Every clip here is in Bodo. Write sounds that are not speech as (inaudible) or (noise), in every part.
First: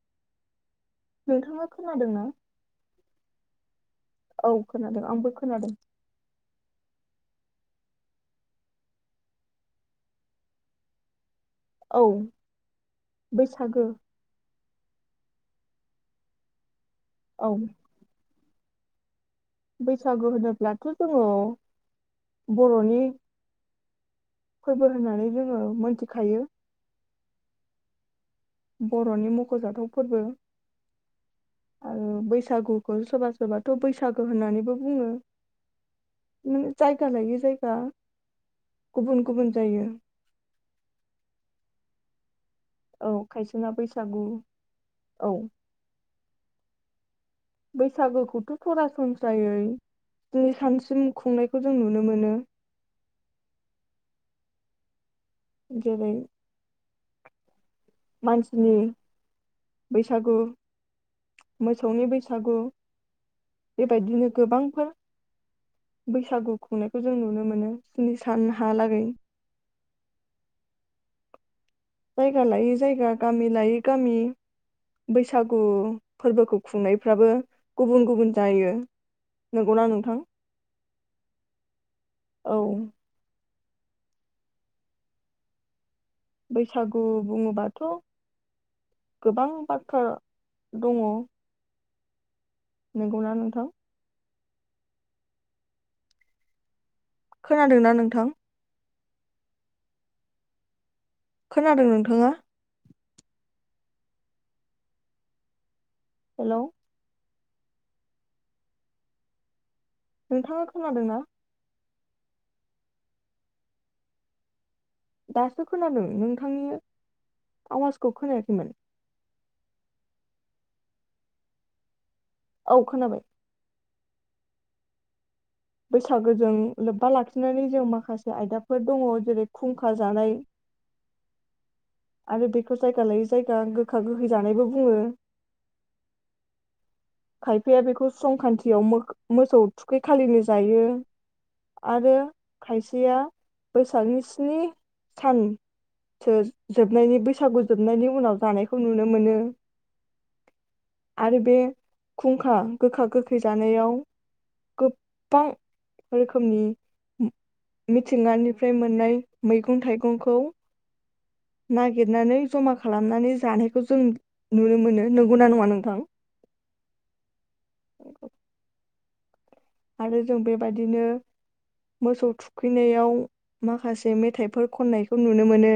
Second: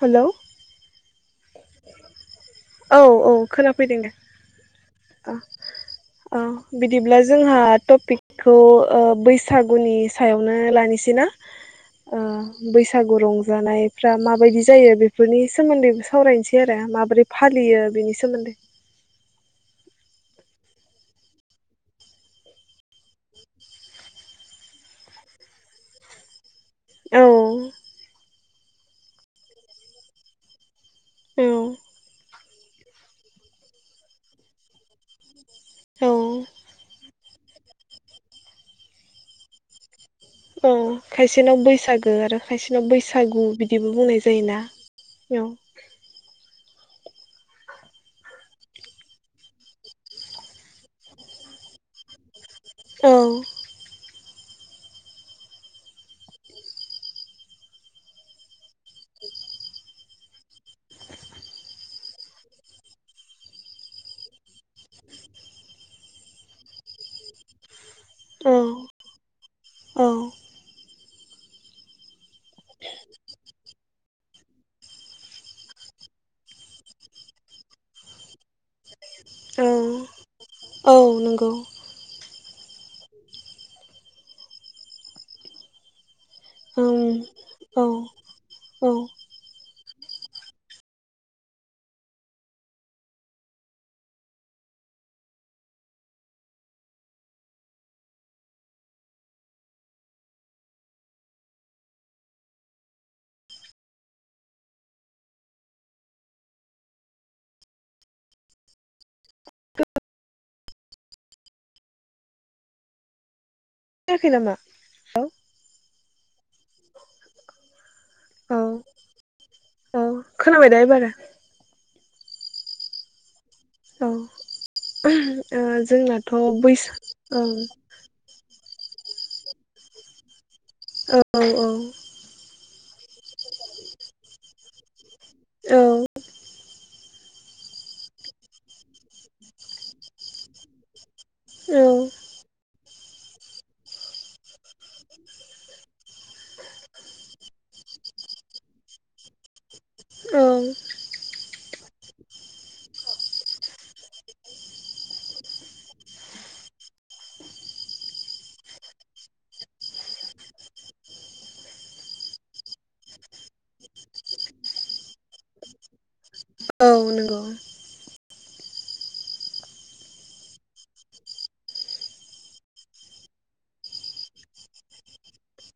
हेलौ। नोंथाङा खोनादोंना? औ औ खोनाफैदों दे औ खोनादों आंबो ओ खोनादों औ बिदिब्ला जोंहा टपिकखौ ओ बैसागुनि सायावनो लानोसै ना। औ ओ बैसागु बैसागो रंजानायफ्रा माबायदि जायो बेफोरनि सोमोन्दै सावरायनोसै आरो माब बोरै औ फालियो बिनि सोमोन्दै। बैसागु होनोब्लाथ' जोङो बर'नि फोरबो होननानै जोङो मोनथिखायो। औ। बर'नि मख'जाथाव फोरबो। औ। सागुखौ सोरबा सोरबाथ' बैसागो होननानैबो बुङो। औ उम जायगा लायै जायगा गुबुन गुबुन जायो। औ खायसेनाव बैसागो आरो खायसेनाव औ बैसागु खायसेना बिदिबो बुंनाय बैसागु जायोना औ बैसागोखौथ' सरासनस्रायै जोंनि सानसिम खुंनायखौ जों नुनो मोनो। औ जेरै मानसिनि बैसागु मोसौनि बैसागु बेबायदिनो गोबांफोर बैसागु खुंनायखौ जों नुनो मोनो। स्निसान औ हालागै औ जायगा लायै जायगा गामि लायै गामि बैसागु फोरबोखौ खुंनायफ्राबो गुबुन गुबुन जायो औ नंगौना नोंथां। औ नंगौ। औ औ बैसागु बुङोबाथ' औ गोबां बाथ्रा दङ'। नंगौना नोंथां? खोनादोंना नोंथां खोनादों नोंथाङा? हेलौ नोंथाङा खोनादोंना? याखै नामा? दासो खोनादों नोंथांनि आवाजखौ औ खोनायाखैमोन। औ खोनाबाय दा एबारो? औ खोनाबाय। औ ओ जोंनाथ' बैसागोजों बैसा लोब्बा औ लाखिनानै जों माखासे आयदाफोर दङ' जेरै खुंखा जानाय औ औ औ आरो बेखौ जायगा लायै जायगा गोखा गोखै जानायबो बुङो। औ खायफाया बेखौ संख्रान्थियाव मो-मोसौ थुखै खालिनो जायो। औ आरो खाथि (unintelligible) बैसागनि स्नि सानसो जोबनायनि बैसागु जोबनायनि उनाव जानायखौ नुनो मोनो। औ आरो बे खुंखा गोखा गोखै जानायाव गोबां रोखोमनि मिथिंगानिफ्राय मोननाय मैगं थाइगंखौ नागिरनानै जमा खालामनानै जानायखौ जों नुनो मोनो नंगौना नङा नोंथां? औ नंगौ। आरो जों बेबादिनो मोसौ थुखैनायाव माखासे मेथाइफोर खननायखौ नुनो मोनो।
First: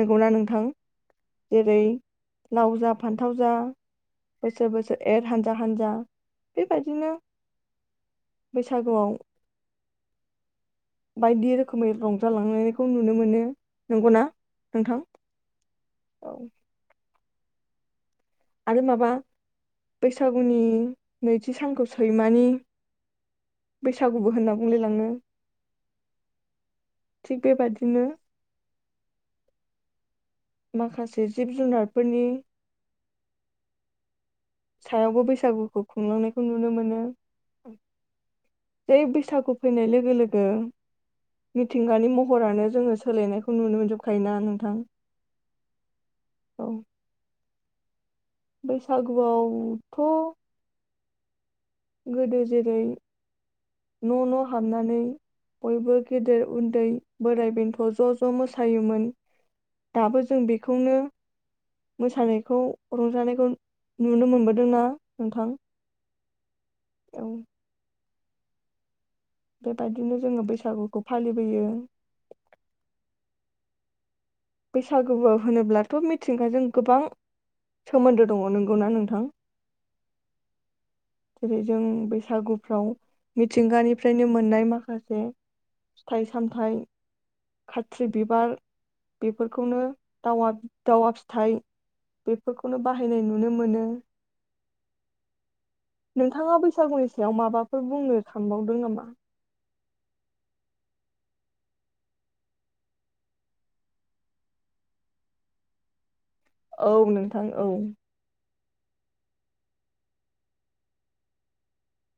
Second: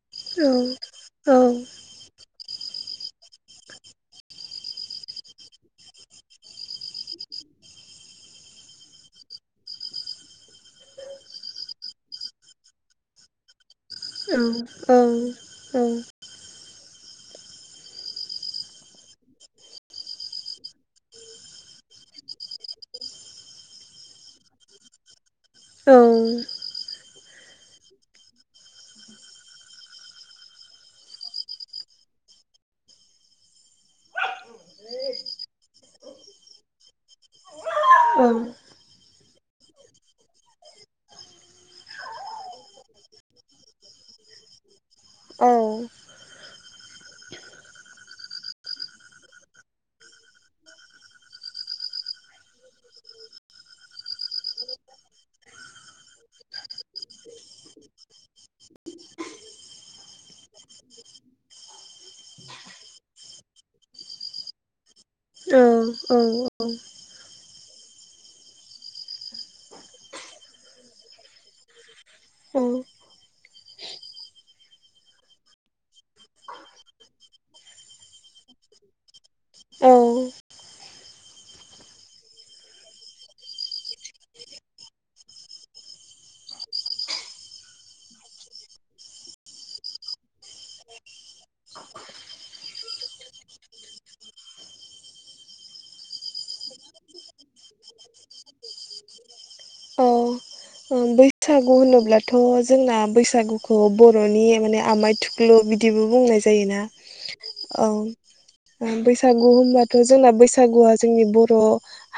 नंगौना औ नोंथां औ जेरै लाव जा फान्थाव जा बोसोर बोसोर एर हानजा हानजा बेबायदिनो बैसागुआव बायदि रोखोमै रंजालांनायखौ नुनो मोनो नंगौना। ओं नोंथां औ औ। आरो माबा बैसागुनि नैथि सानखौ सैमानि बैसागुबो होनना बुंलायलाङो औ थिग बेबादिनो माखासे जिब जुनारफोरनि सायावबो बैसागुखौ खुंलांनायखौ नुनो मोनो जै बैसागु फैनाय लोगो लोगो मिथिंगानि महरानो जोङो सोलायनायखौ नुनो मोनजोबखायोना नोंथां औ बैसागुआवथ' गोदो जेरै न' न' हाबनानै बयबो गेदेर उन्दै बोराय बेन्थ' ज' ज' मोसायोमोन दाबो जों बेखौनो मोसानायखौ रंजानायखौ नुनो मोनबोदोंना नोंथां ओंओं औ बेबायदिनो जोङो बैसागुखौ फालिबोयो बैसागु होनोब्लाथ' मिथिंगाजों गोबां सोमोन्दो दङ नंगौना नोंथां औ जेरै जों बैसागुफ्राव मिथिंगानिफ्रायनो मोननाय माखासे फिथाइ सामथाइ खाथ्रि बिबार बेफोरखौनो दावा दावा फिथाइ बेफोरखौनो बाहायनाय नुनो मोनो नोंथाङा बैसागुनि सायाव माबाफोर बुंनो सांनबावदों नामा? ओं बैसागु होनोब्लाथ' जोंना बैसागुखौ बर'नि माने आमाइ थुख्लु बिदिबो बुंनाय जा जायोना औ नोंथां औ बैसागु होनबाथ' जोंना बैसागुआ जोंनि बर'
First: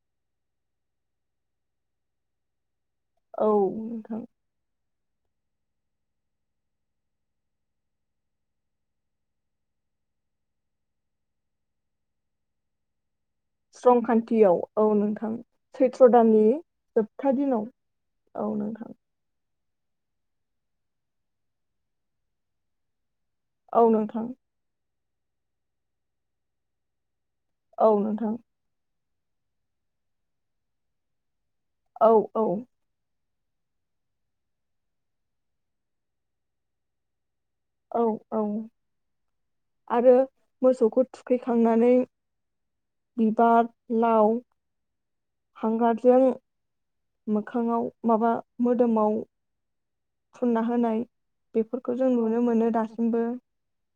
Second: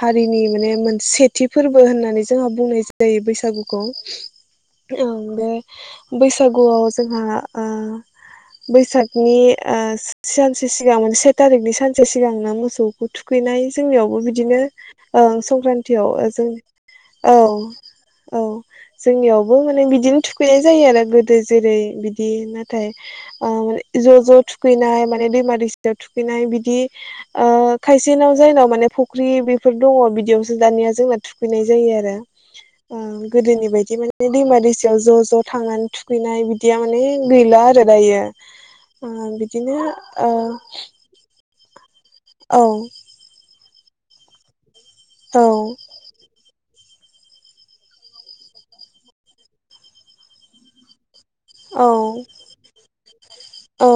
हारिनि माने मोनसे सेथि फोरबो होननानै जोंहा बुंनाय जायो जायो औ बैसागु गौ नोंथां ओं बे बैसागुआव जोंहा आ बैसागनि आ सानसे सिगां से थारिखनि सानसे सिगांनो मोसौ गुथु गैनाय जोंनियावबो स्रंखान्थियाव बिदिनो औ नोंथां सैथ्र' संक्रान्तियाव दाननि जोबथा दिनाव औ औ जोंनियाव बो मे बिदिनो थुखैनाय जायो आरो गोदो जेरै बिदि नाथाय आ औ माने ज नोंथां ज थुखैनाय माने दैमा दैसियाव थुखैनाय बिदि आ औ खायसे नोंथां नाव जायनाव माने फु फुख्रि बेफोर दङ बिदियावसो दानिया जोंना थुखै फैनाय जायो औ आरो औ गोदोनि बायदि माने दैमा दैसायाव ज' ज' थांनानै थुखैनाय बिदिया माने गैला आरो औ दायो औ बिदिनो आरो मोसौखौ थुखैखांनानै औ बिबार नाउ औ हांगारजों मोखाङाव माबा मोदोमाव फुनना होनाय औ बेफोरखौ जों नुनो मोनो दासिमबो औ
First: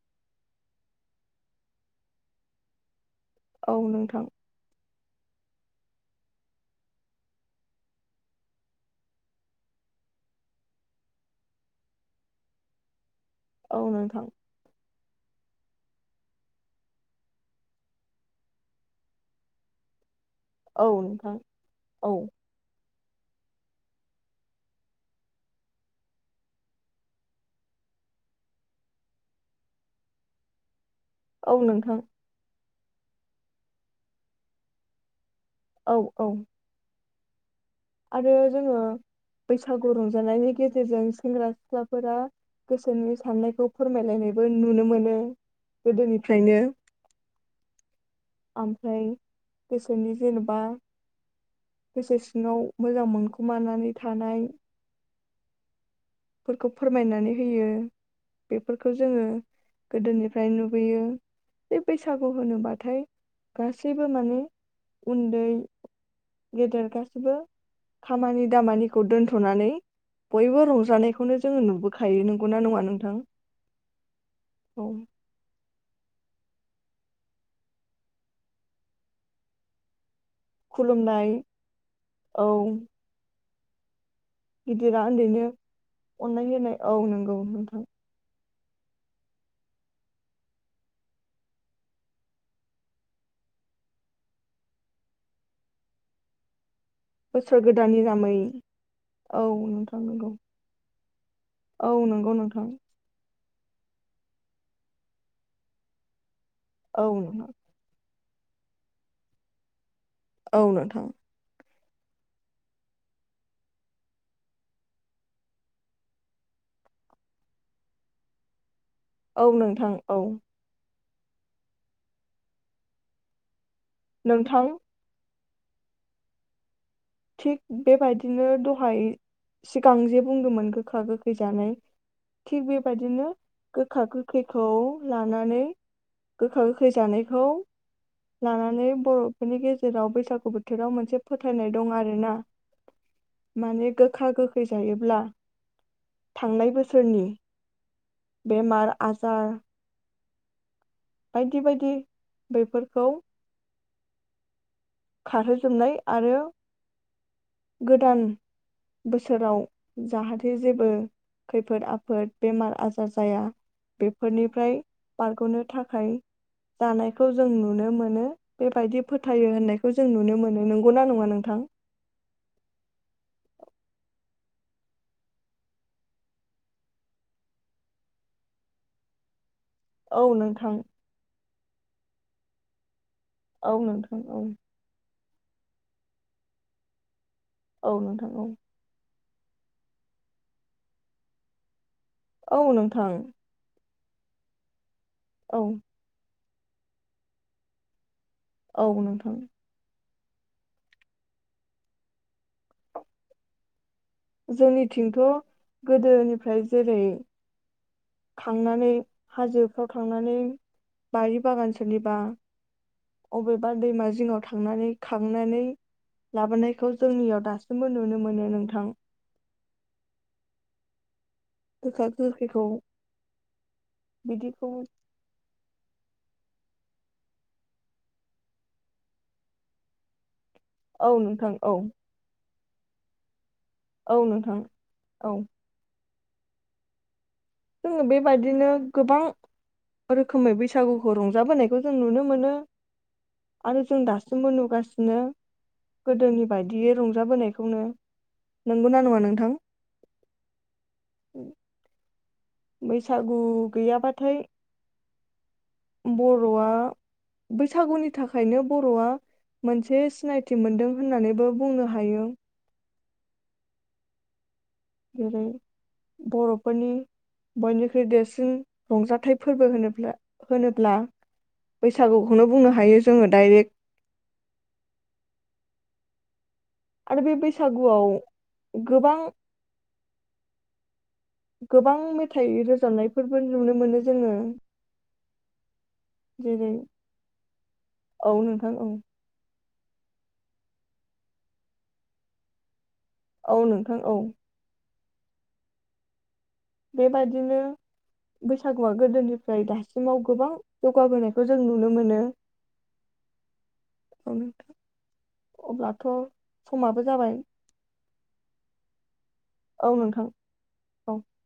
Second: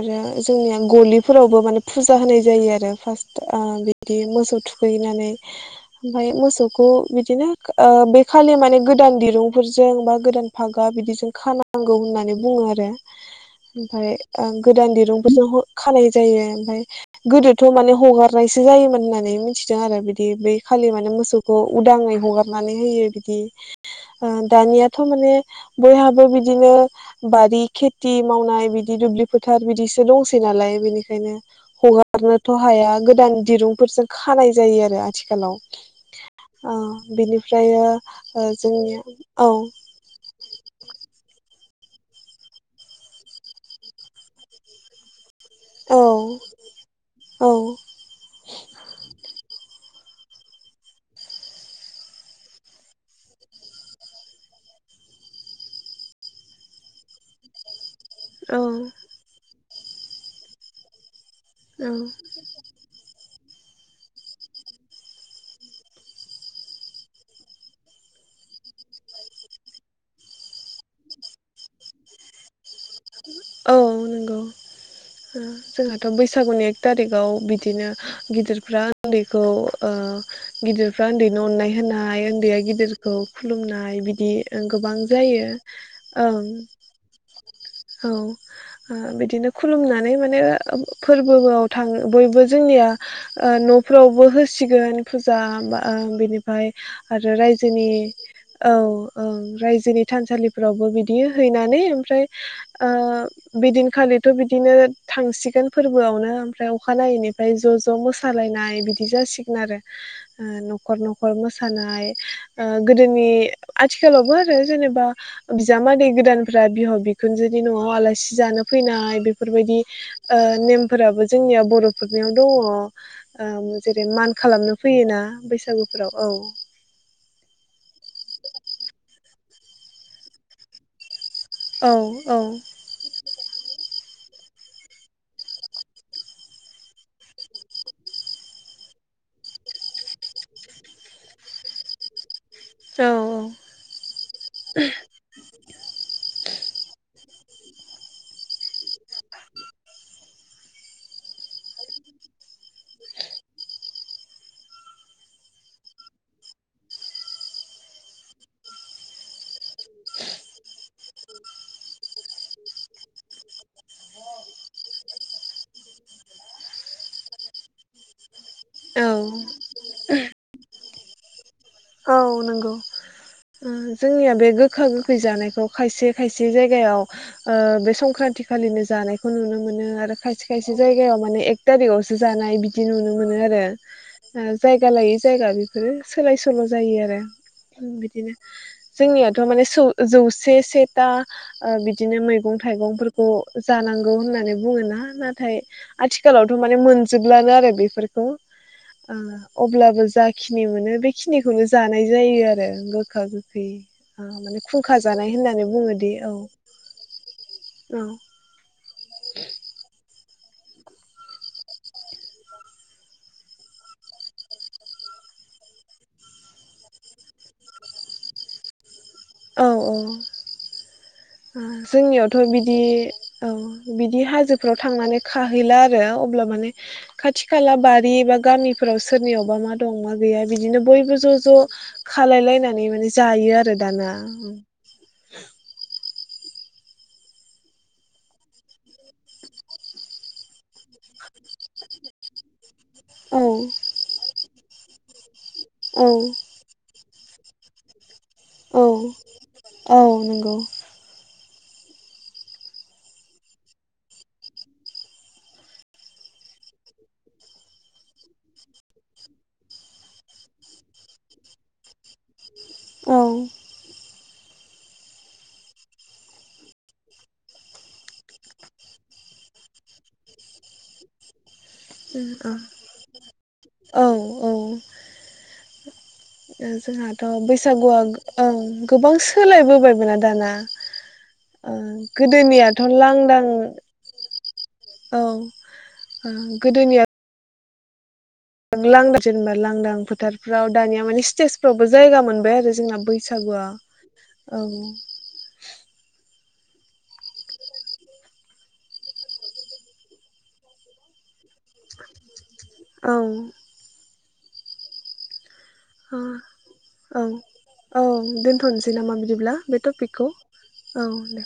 आरो जोंनिया गलिफोरावबो माने फुजा होनाय जायो आरो फार्स्ट औ बिदि नोंथां मोसौ थुख थुखैनानै ओमफ्राय मोसौखौ बिदिनो बे खालि माने गोदान दिरुंफोरजों बा गोदान फागा बिदिजों खानांगौ होननानै बुङो आरो औ ओमफ्राय नोंथां गोदान दिन दुंफोरजों खानाय जायो ओमफफ्राय गोदोथ' माने हगारनायसो जायोमोन होननानै मिथिदों आरो बिदि बिदि बै औ खालि माने नोंथां मोसौखौ औ उदाङै हगारनानै होयो। बि दानियाथ' माने बयहाबो बिदिनो बारि खेथि मावनाय बिदि दुब्लि फोथार बिदिसो दंसै नालाय बिनिख खायनो औ नोंथां हगारनोथ'। हाया गोदान दिरुंफोरजों खानाय जायो आरो। आथिखालाव औ औ बिनि आरो जोङो औ बैसागु रंजानायनि गेजेरजों सेंग्रा सिख्लाफोरा गोसोनि साननायखौ फोरमायलायनायबो नुनो मोनो। औ गोदोनिफ्रायनो औ ओमफ्राय गो सोनि जेनेबा गोसो सिङाव मोजां मोनखुमानानै थानायफोरखौ फोरमायनानै होयो। औ बेफोरखौ जोङो। गोदोनिफ्राय नुबोयो। जे बैसागु होनोबाथाय गासैबो माने उन्दै गेदेर गासैबो। खामानि दामानिखौ दोनथ'नानै बयबो रंजानायखौनो जोङो नुबोखायो नंगौना नङा नों औ नंगौ। जोंहाथ' बैसागुनि एक थारिकाव बिदिनो गिदिरफ्रा उन्दैखौ ओ गिदिरफ्रा खुलुमनाय उन्दैनो अननाय होनाय औ उन्दैया गिदिरखौ खुलुमनाय बिदि बिदि गोबां गिदिरा उन्दैनो जायो। अननाय होनाय औ नंगौ नोंथां औ। बिदिनो खुलुमनानै माने फोरबोआव थां बयबो जोंनिया न'फ्रावबो होसिगोन फुजा बा बिनिफ्राय आरो बोसोर रायजोनि गोदाननि नामै औ औ नोंथां रायजोनि नंगौ थानसालिफोरावबो बिदि बियो हैनानै ओमफ्राय। नंगौ औ। नोंथां ओ बिदिनखालिथ' बिदिनो थांसिगोन फोरबोआवनो। ओमफ्राय औ नोंथां अखानायैनिफ्राय ज' ज' मोसा सालायनाय बिदि जासिगोन आरो। औ न'खर नोंथां न'खर मोसा खानाय ओ गोदोनि आथिखालावबो आरो जेनेबा बिजामादै गोदानफ्रा बिहाव बि खुनजोनि न'आव आलासि जानो फैनाय औ बेफोर बायदि नोंथां औ ओ नेम फोराबो जोंनिया बर'फोरनियाव दङ' ओम जेरै मान नोंथां खालामनो फैयोना बैसागुफोराव औ थिग बेबायदिनो दहाय सिगां जे बुंदोंमोन गोखा गोख खै जानाय औ थिग औ बेबायदिनो गो खा गोखैखौ लानानै गोखा गोखै जानायखौ लानानै बर'फोरनि गेजेराव बैसागु बोथोराव मोनसे फोथायनाय दं आरोना। माने गोखा गोखै जायोब्ला थांनाय बोसोरनि बेमार आजार बायदि बायदि बेफोरखौ खारहोजोबनाय आरो गोदान बोसोराव जाहाथे जेबो खैफोद आफोद बेमार आजार जाया बेफोरनिफ्राय बारग'नो थाखाय जानायखौ जों नुनो मोनो बेबायदि औ फोथायो होननाय खौ जों नुनो मोनो नंगौना नङा नोंथां? उम जोंनिया बे गोखा गोखै जानायखौ खायसे खायसे जायगायाव ओ बे संक्रान्ति खालिनो जानायखौ नुनो मोनो आरो औ खायसे नोंथां खायसे जायगायाव माने एक तारिकावसो जानाय बिदि नुनो मोनो आरो औ नोंथां औ ओ जायगा लायै ज जायगा बेफोरो सोलाय सोल' जायो आरो औ नोंथां बिदिनो औ जोंनियाथ' माने सौ जौसे से ता ओ बि दिनो मैगं औ नोंथां थाइगंफोरखौ जानां गौ होननानै बुङोना। नाथाय औ आथिखालाव थ' माने मोनजोब्लानो आरो बेफोर खौ औ ओ नोंथां अब्लाबो ज जाखिनि मोनो बेखिनिखौनो जानाय जायो आरो गोग खा गोखै ओ माने खुंखा जोंनिथिंथ' जानाय होननानै बुङोदि औ गोदोनिफ्राय जेरै औ खांनानै हाजोफ्राव थांनानै बारि बागान सोरनिबा अबेबा दैमा जिङाव थांनानै खांनानै लाबोनायखौ जोंनियाव दासिमबो नुनो मोनो नोंथां औ औ ओ गोखा जोंनियावथ' गोखैखौ बिदि औ बिदि बिदिखौ हाजोफ्राव थांनानै खाहैला आ (unintelligible) अब्ला माने खाथि खाला बारि बा गामिफोराव सोरनियावबा मा दं मा गैया बिदिनो औ बयबो ज' नोंथां ज' औ खालायलायना माने जायो आरो। दाना औ नोंथां औ जोङो बेबादिनो गोबां रोखोमै बैसागुखौ रंजाबोनायखौ जों नुनो मोनो। औ आरो जों दासिमबो नु गासिनो औ गोदोनि बायदियै रं जाबोनायखौनो। औ औ नंगौ। बैसागु गैयाबाथाय बर'आ बैसागुनि थाखायनो बर'आ मोनसे सिनायथि मोनदों होननानैबो बुंनो हायो। औ। जेरै बर'फोरनि बयनिख्रुइ देरसिन रंजाथाइ फोरबो होनोब्ला होनोब्ला बैसागुखौनो बुंनो हायो जोङो डाइरेक्ट। औ ओ जोंहाथ' आरो बे बैसागुआ बैसागुआव ओ गोबां सोलायबोबायबोना दाना ओ गोबां मेथाइ गोदोनियाथ' रोजाबनायफोरबो लांदां नुनो मोनो जोङो औ ओ जेरै गोदोनिया औ नोंथां औ लांदां जेनबा लांदां फोथारफ्राव दानिया माने स्टेजफ्रावबो जायगा मोनबाय आरो जोंना। औ बैसागुआ नोंथां औ। बेबादिनो बैसागुआ गोदोनिफ्राय दासिमाव गोबां जौगाबोनाय खौ जों नुनो मोनो। औ (inaudible) अब्लाथ' औ समाबो जाबाय। औ दोनथ'नोसै नामा? बिदिब्ला बे औ नोंथां टपिकखौ औ दे।